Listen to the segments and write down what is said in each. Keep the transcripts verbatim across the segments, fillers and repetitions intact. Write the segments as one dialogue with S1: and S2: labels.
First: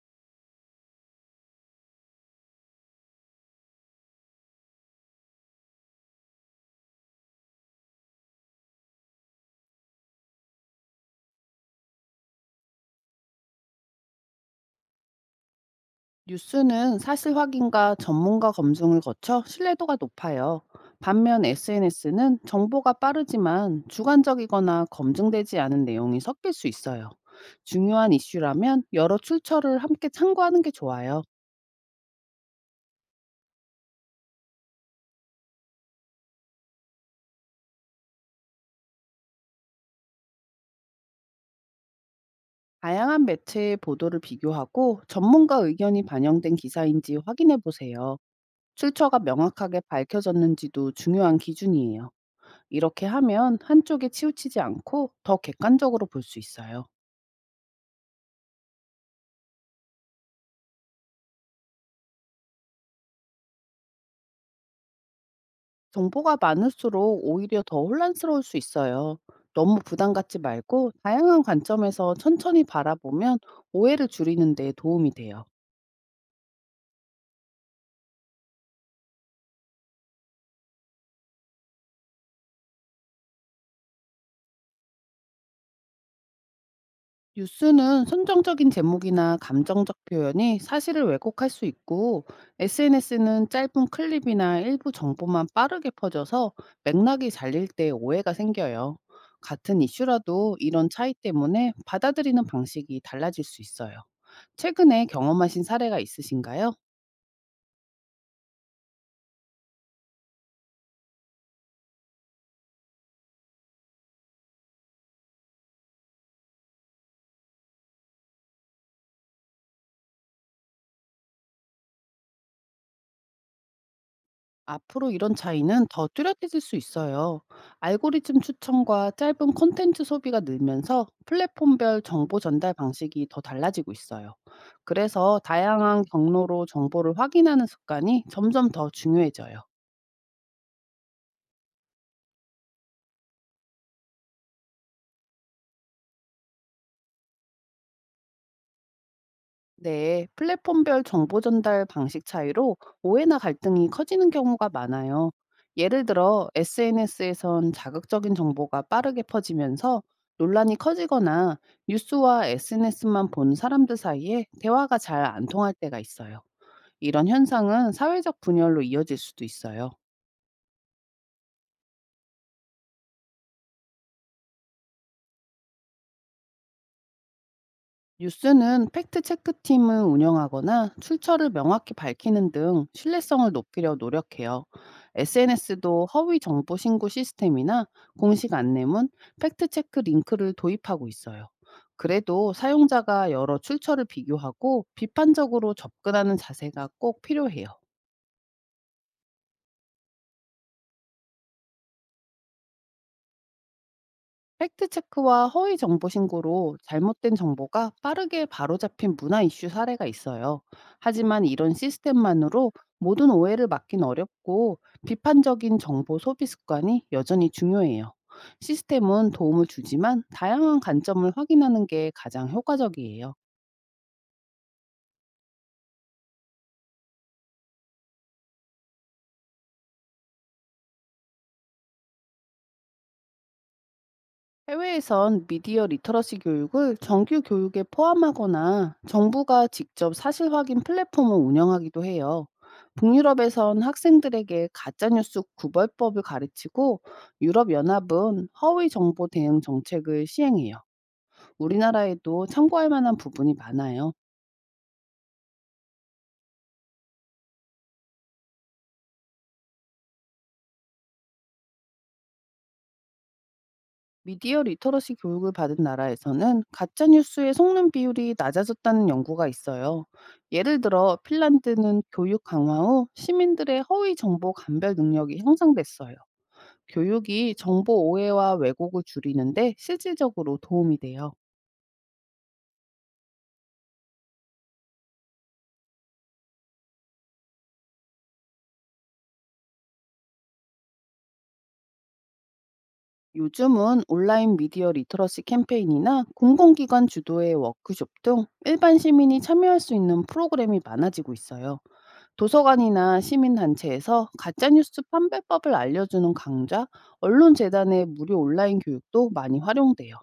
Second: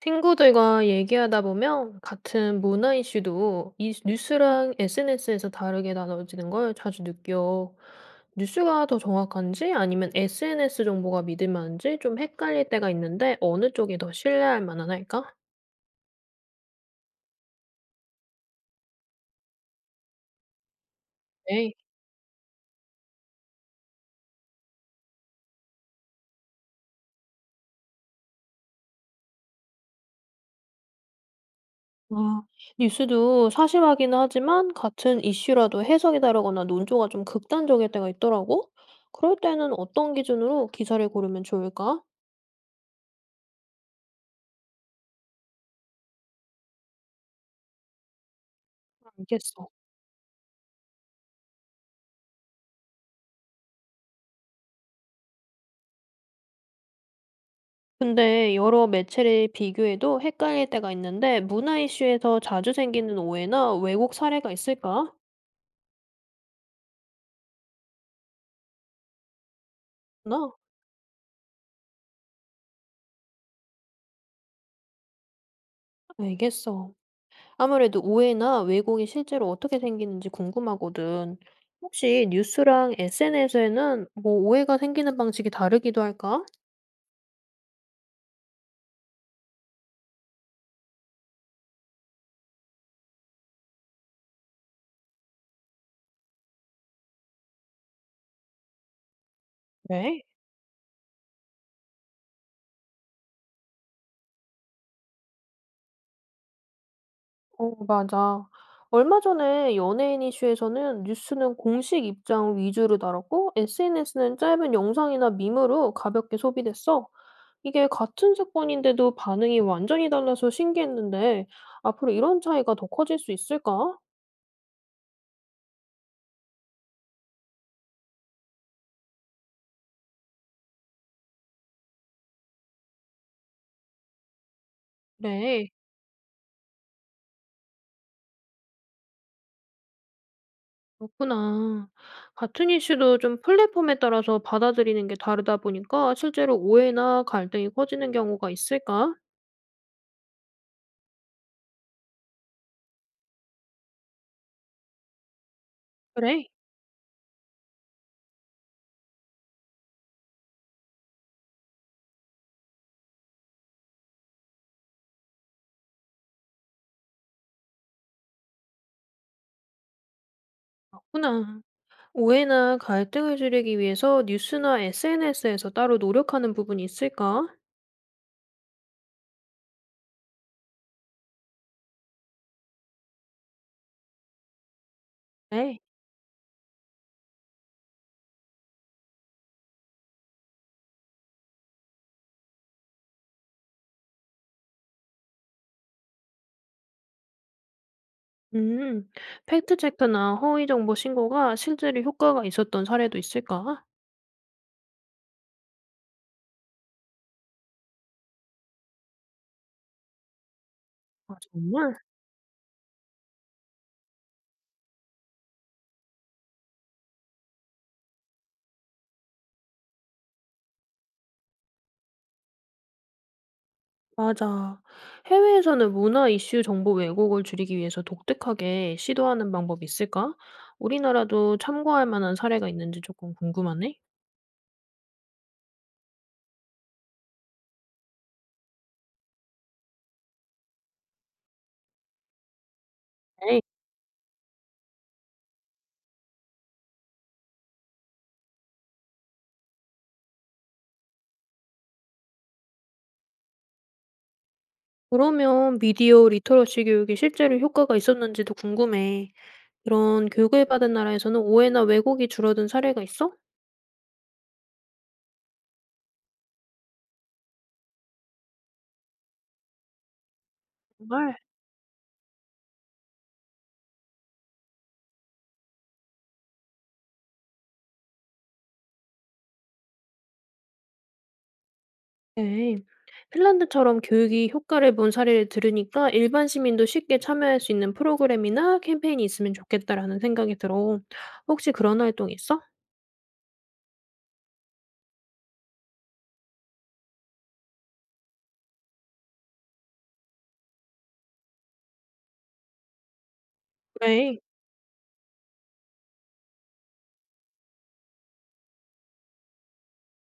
S1: 친구들과 얘기하다 보면 같은 문화 이슈도 이 뉴스랑 에스엔에스에서 다르게 다뤄지는 걸 자주 느껴. 뉴스가 더 정확한지 아니면 에스엔에스 정보가 믿을 만한지 좀 헷갈릴 때가 있는데 어느 쪽이 더 신뢰할 만한 할까?
S2: 뉴스는 사실 확인과 전문가 검증을 거쳐 신뢰도가 높아요. 반면
S1: 네.
S2: 에스엔에스는 정보가 빠르지만 주관적이거나 검증되지 않은 내용이 섞일 수 있어요. 중요한 이슈라면 여러 출처를 함께 참고하는 게 좋아요.
S1: 아, 뉴스도 사실 확인은 하지만 같은 이슈라도 해석이 다르거나 논조가 좀 극단적일 때가 있더라고. 그럴 때는 어떤 기준으로 기사를 고르면 좋을까?
S2: 다양한 매체의 보도를 비교하고 전문가 의견이 반영된 기사인지 확인해 보세요. 출처가
S1: 알겠어.
S2: 명확하게 밝혀졌는지도 중요한 기준이에요. 이렇게 하면 한쪽에 치우치지 않고 더 객관적으로 볼 수 있어요.
S1: 근데 여러 매체를 비교해도 헷갈릴 때가 있는데 문화 이슈에서 자주 생기는 오해나 왜곡 사례가 있을까?
S2: 정보가 많을수록 오히려 더 혼란스러울 수 있어요. 너무 부담 갖지
S1: 나?
S2: 말고 다양한 관점에서 천천히 바라보면 오해를 줄이는 데 도움이 돼요.
S1: 알겠어. 아무래도 오해나 왜곡이 실제로 어떻게 생기는지 궁금하거든. 혹시 뉴스랑 에스엔에스에는 뭐 오해가 생기는 방식이 다르기도 할까?
S2: 뉴스는 선정적인 제목이나 감정적 표현이 사실을 왜곡할 수 있고, 에스엔에스는 짧은 클립이나 일부 정보만 빠르게 퍼져서 맥락이 잘릴 때 오해가 생겨요. 같은
S1: 네.
S2: 이슈라도 이런 차이 때문에 받아들이는 방식이 달라질 수 있어요. 최근에 경험하신 사례가 있으신가요?
S1: 어, 맞아. 얼마 전에 연예인 이슈에서는 뉴스는 공식 입장 위주로 다뤘고 에스엔에스는 짧은 영상이나 밈으로 가볍게 소비됐어. 이게 같은 사건인데도 반응이 완전히 달라서 신기했는데, 앞으로 이런 차이가 더 커질 수 있을까?
S2: 앞으로 이런 차이는 더 뚜렷해질 수 있어요. 알고리즘 추천과 짧은 콘텐츠 소비가 늘면서 플랫폼별 정보 전달 방식이 더 달라지고 있어요. 그래서
S1: 그래,
S2: 다양한 경로로 정보를 확인하는 습관이 점점 더 중요해져요.
S1: 그렇구나. 같은 이슈도 좀 플랫폼에 따라서 받아들이는 게 다르다 보니까 실제로 오해나 갈등이 커지는 경우가 있을까?
S2: 네, 플랫폼별 정보 전달 방식 차이로 오해나 갈등이 커지는 경우가 많아요. 예를
S1: 그래,
S2: 들어, 에스엔에스에선 자극적인 정보가 빠르게 퍼지면서 논란이 커지거나, 뉴스와 에스엔에스만 본 사람들 사이에 대화가 잘 안 통할 때가 있어요. 이런 현상은 사회적 분열로 이어질 수도 있어요.
S1: 그렇구나. 오해나 갈등을 줄이기 위해서 뉴스나 에스엔에스에서 따로 노력하는 부분이 있을까?
S2: 뉴스는 팩트체크팀을 운영하거나 출처를 명확히 밝히는 등 신뢰성을 높이려 노력해요.
S1: 네.
S2: 에스엔에스도 허위 정보 신고 시스템이나 공식 안내문, 팩트체크 링크를 도입하고 있어요. 그래도 사용자가 여러 출처를 비교하고 비판적으로 접근하는 자세가 꼭 필요해요.
S1: 음, 팩트체크나 허위정보 신고가 실제로 효과가 있었던 사례도 있을까?
S2: 팩트 체크와 허위 정보 신고로 잘못된 정보가 빠르게 바로잡힌 문화 이슈 사례가 있어요.
S1: 아,
S2: 하지만 이런
S1: 정말?
S2: 시스템만으로 모든 오해를 막긴 어렵고 비판적인 정보 소비 습관이 여전히 중요해요. 시스템은 도움을 주지만 다양한 관점을 확인하는 게 가장 효과적이에요.
S1: 맞아. 해외에서는 문화 이슈 정보 왜곡을 줄이기 위해서 독특하게 시도하는 방법이 있을까? 우리나라도 참고할 만한 사례가 있는지 조금 궁금하네.
S2: 해외에선 미디어 리터러시 교육을 정규 교육에 포함하거나 정부가 직접 사실 확인 플랫폼을 운영하기도 해요.
S1: 네.
S2: 북유럽에선 학생들에게 가짜뉴스 구별법을 가르치고 유럽연합은 허위 정보 대응 정책을 시행해요. 우리나라에도 참고할 만한 부분이 많아요.
S1: 그러면 미디어 리터러시 교육이 실제로 효과가 있었는지도 궁금해. 이런 교육을 받은 나라에서는 오해나 왜곡이 줄어든 사례가 있어?
S2: 미디어 리터러시 교육을 받은 나라에서는 가짜 뉴스의 속는 비율이 낮아졌다는 연구가 있어요. 예를 들어
S1: 정말.
S2: 핀란드는 교육 강화 후 시민들의 허위 정보 감별 능력이 향상됐어요. 교육이 정보 오해와 왜곡을 줄이는데 실질적으로 도움이 돼요.
S1: 네. 핀란드처럼 교육이 효과를 본 사례를 들으니까 일반 시민도 쉽게 참여할 수 있는 프로그램이나 캠페인이 있으면 좋겠다라는 생각이 들어. 혹시 그런 활동 있어?
S2: 요즘은 온라인 미디어 리터러시 캠페인이나 공공기관 주도의 워크숍 등 일반 시민이 참여할 수 있는 프로그램이 많아지고 있어요. 도서관이나 시민단체에서
S1: 네.
S2: 가짜뉴스 판별법을 알려주는 강좌, 언론재단의 무료 온라인 교육도 많이 활용돼요.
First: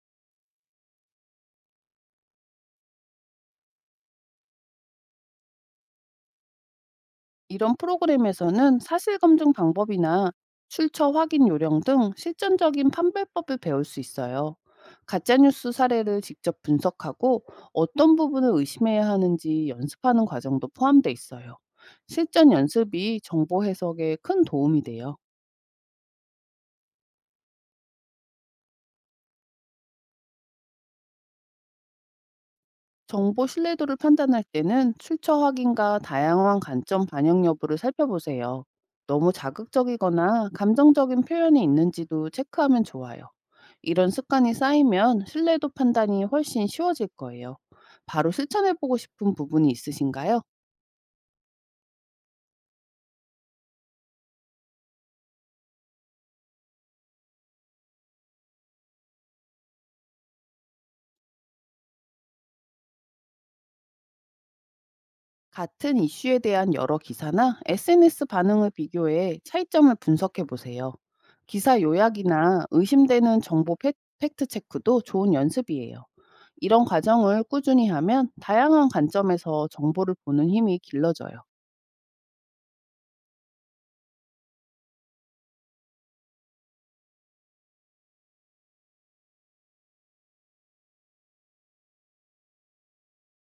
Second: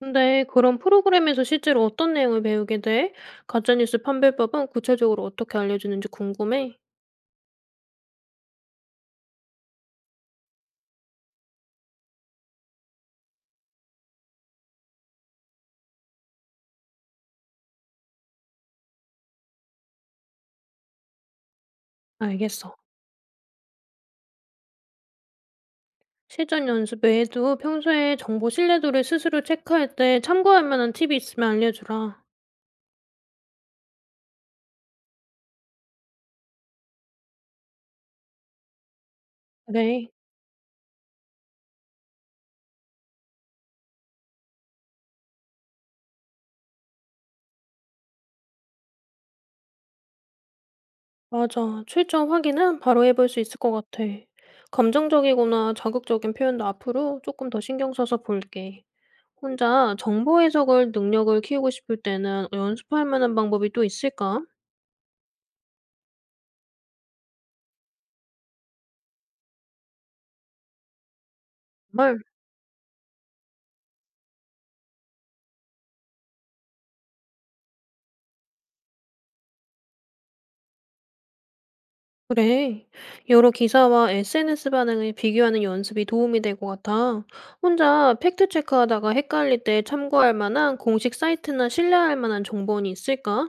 S1: 근데 그런 프로그램에서 실제로 어떤 내용을 배우게 돼? 가짜뉴스 판별법은 구체적으로 어떻게 알려주는지 궁금해.
S2: 이런 프로그램에서는 사실검증 방법이나 출처 확인 요령 등 실전적인 판별법을 배울 수 있어요. 가짜뉴스 사례를 직접 분석하고 어떤 부분을 의심해야 하는지 연습하는 과정도 포함돼 있어요. 실전
S1: 알겠어.
S2: 연습이 정보 해석에 큰 도움이 돼요.
S1: 실전 연습 외에도 평소에 정보 신뢰도를 스스로 체크할 때 참고할 만한 팁이 있으면 알려주라.
S2: 정보 신뢰도를 판단할 때는 출처 확인과 다양한 관점 반영 여부를 살펴보세요. 너무
S1: 네.
S2: 자극적이거나 감정적인 표현이 있는지도 체크하면 좋아요. 이런 습관이 쌓이면 신뢰도 판단이 훨씬 쉬워질 거예요. 바로 실천해보고 싶은 부분이 있으신가요?
S1: 맞아. 출처 확인은 바로 해볼 수 있을 것 같아. 감정적이거나 자극적인 표현도 앞으로 조금 더 신경 써서 볼게. 혼자 정보 해석을 능력을 키우고 싶을 때는 연습할 만한 방법이 또 있을까?
S2: 같은 이슈에 대한 여러 기사나 에스엔에스 반응을 비교해 차이점을 분석해 보세요. 기사
S1: 정말?
S2: 요약이나 의심되는 정보 팩- 팩트 체크도 좋은 연습이에요. 이런 과정을 꾸준히 하면 다양한 관점에서 정보를 보는 힘이 길러져요.
S1: 그래. 여러 기사와 에스엔에스 반응을 비교하는 연습이 도움이 될 것 같아. 혼자 팩트체크 하다가 헷갈릴 때 참고할 만한 공식 사이트나 신뢰할 만한 정보원이 있을까?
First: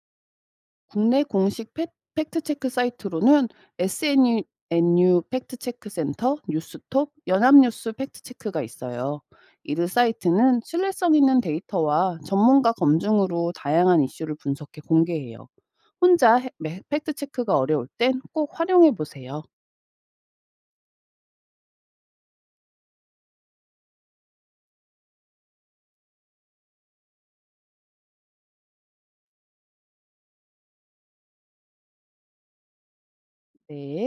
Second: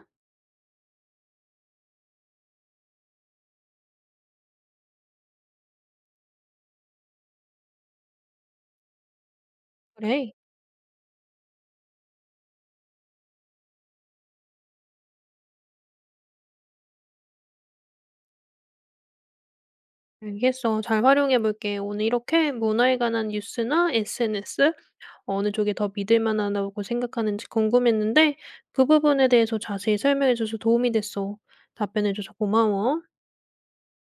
S2: 국내 공식 팩- 팩트체크 사이트로는 에스엔유 팩트체크 센터, 뉴스톱, 연합뉴스 팩트체크가 있어요. 이들
S1: 그래.
S2: 사이트는 신뢰성 있는 데이터와 전문가 검증으로 다양한 이슈를 분석해 공개해요. 혼자 해- 팩트체크가 어려울 땐 꼭 활용해 보세요.
S1: 알겠어. 잘 활용해 볼게. 오늘 이렇게 문화에 관한 뉴스나 에스엔에스 어느 쪽이 더 믿을 만하다고 생각하는지 궁금했는데 그 부분에 대해서 자세히 설명해 줘서 도움이 됐어. 답변해 줘서 고마워.
S2: 네.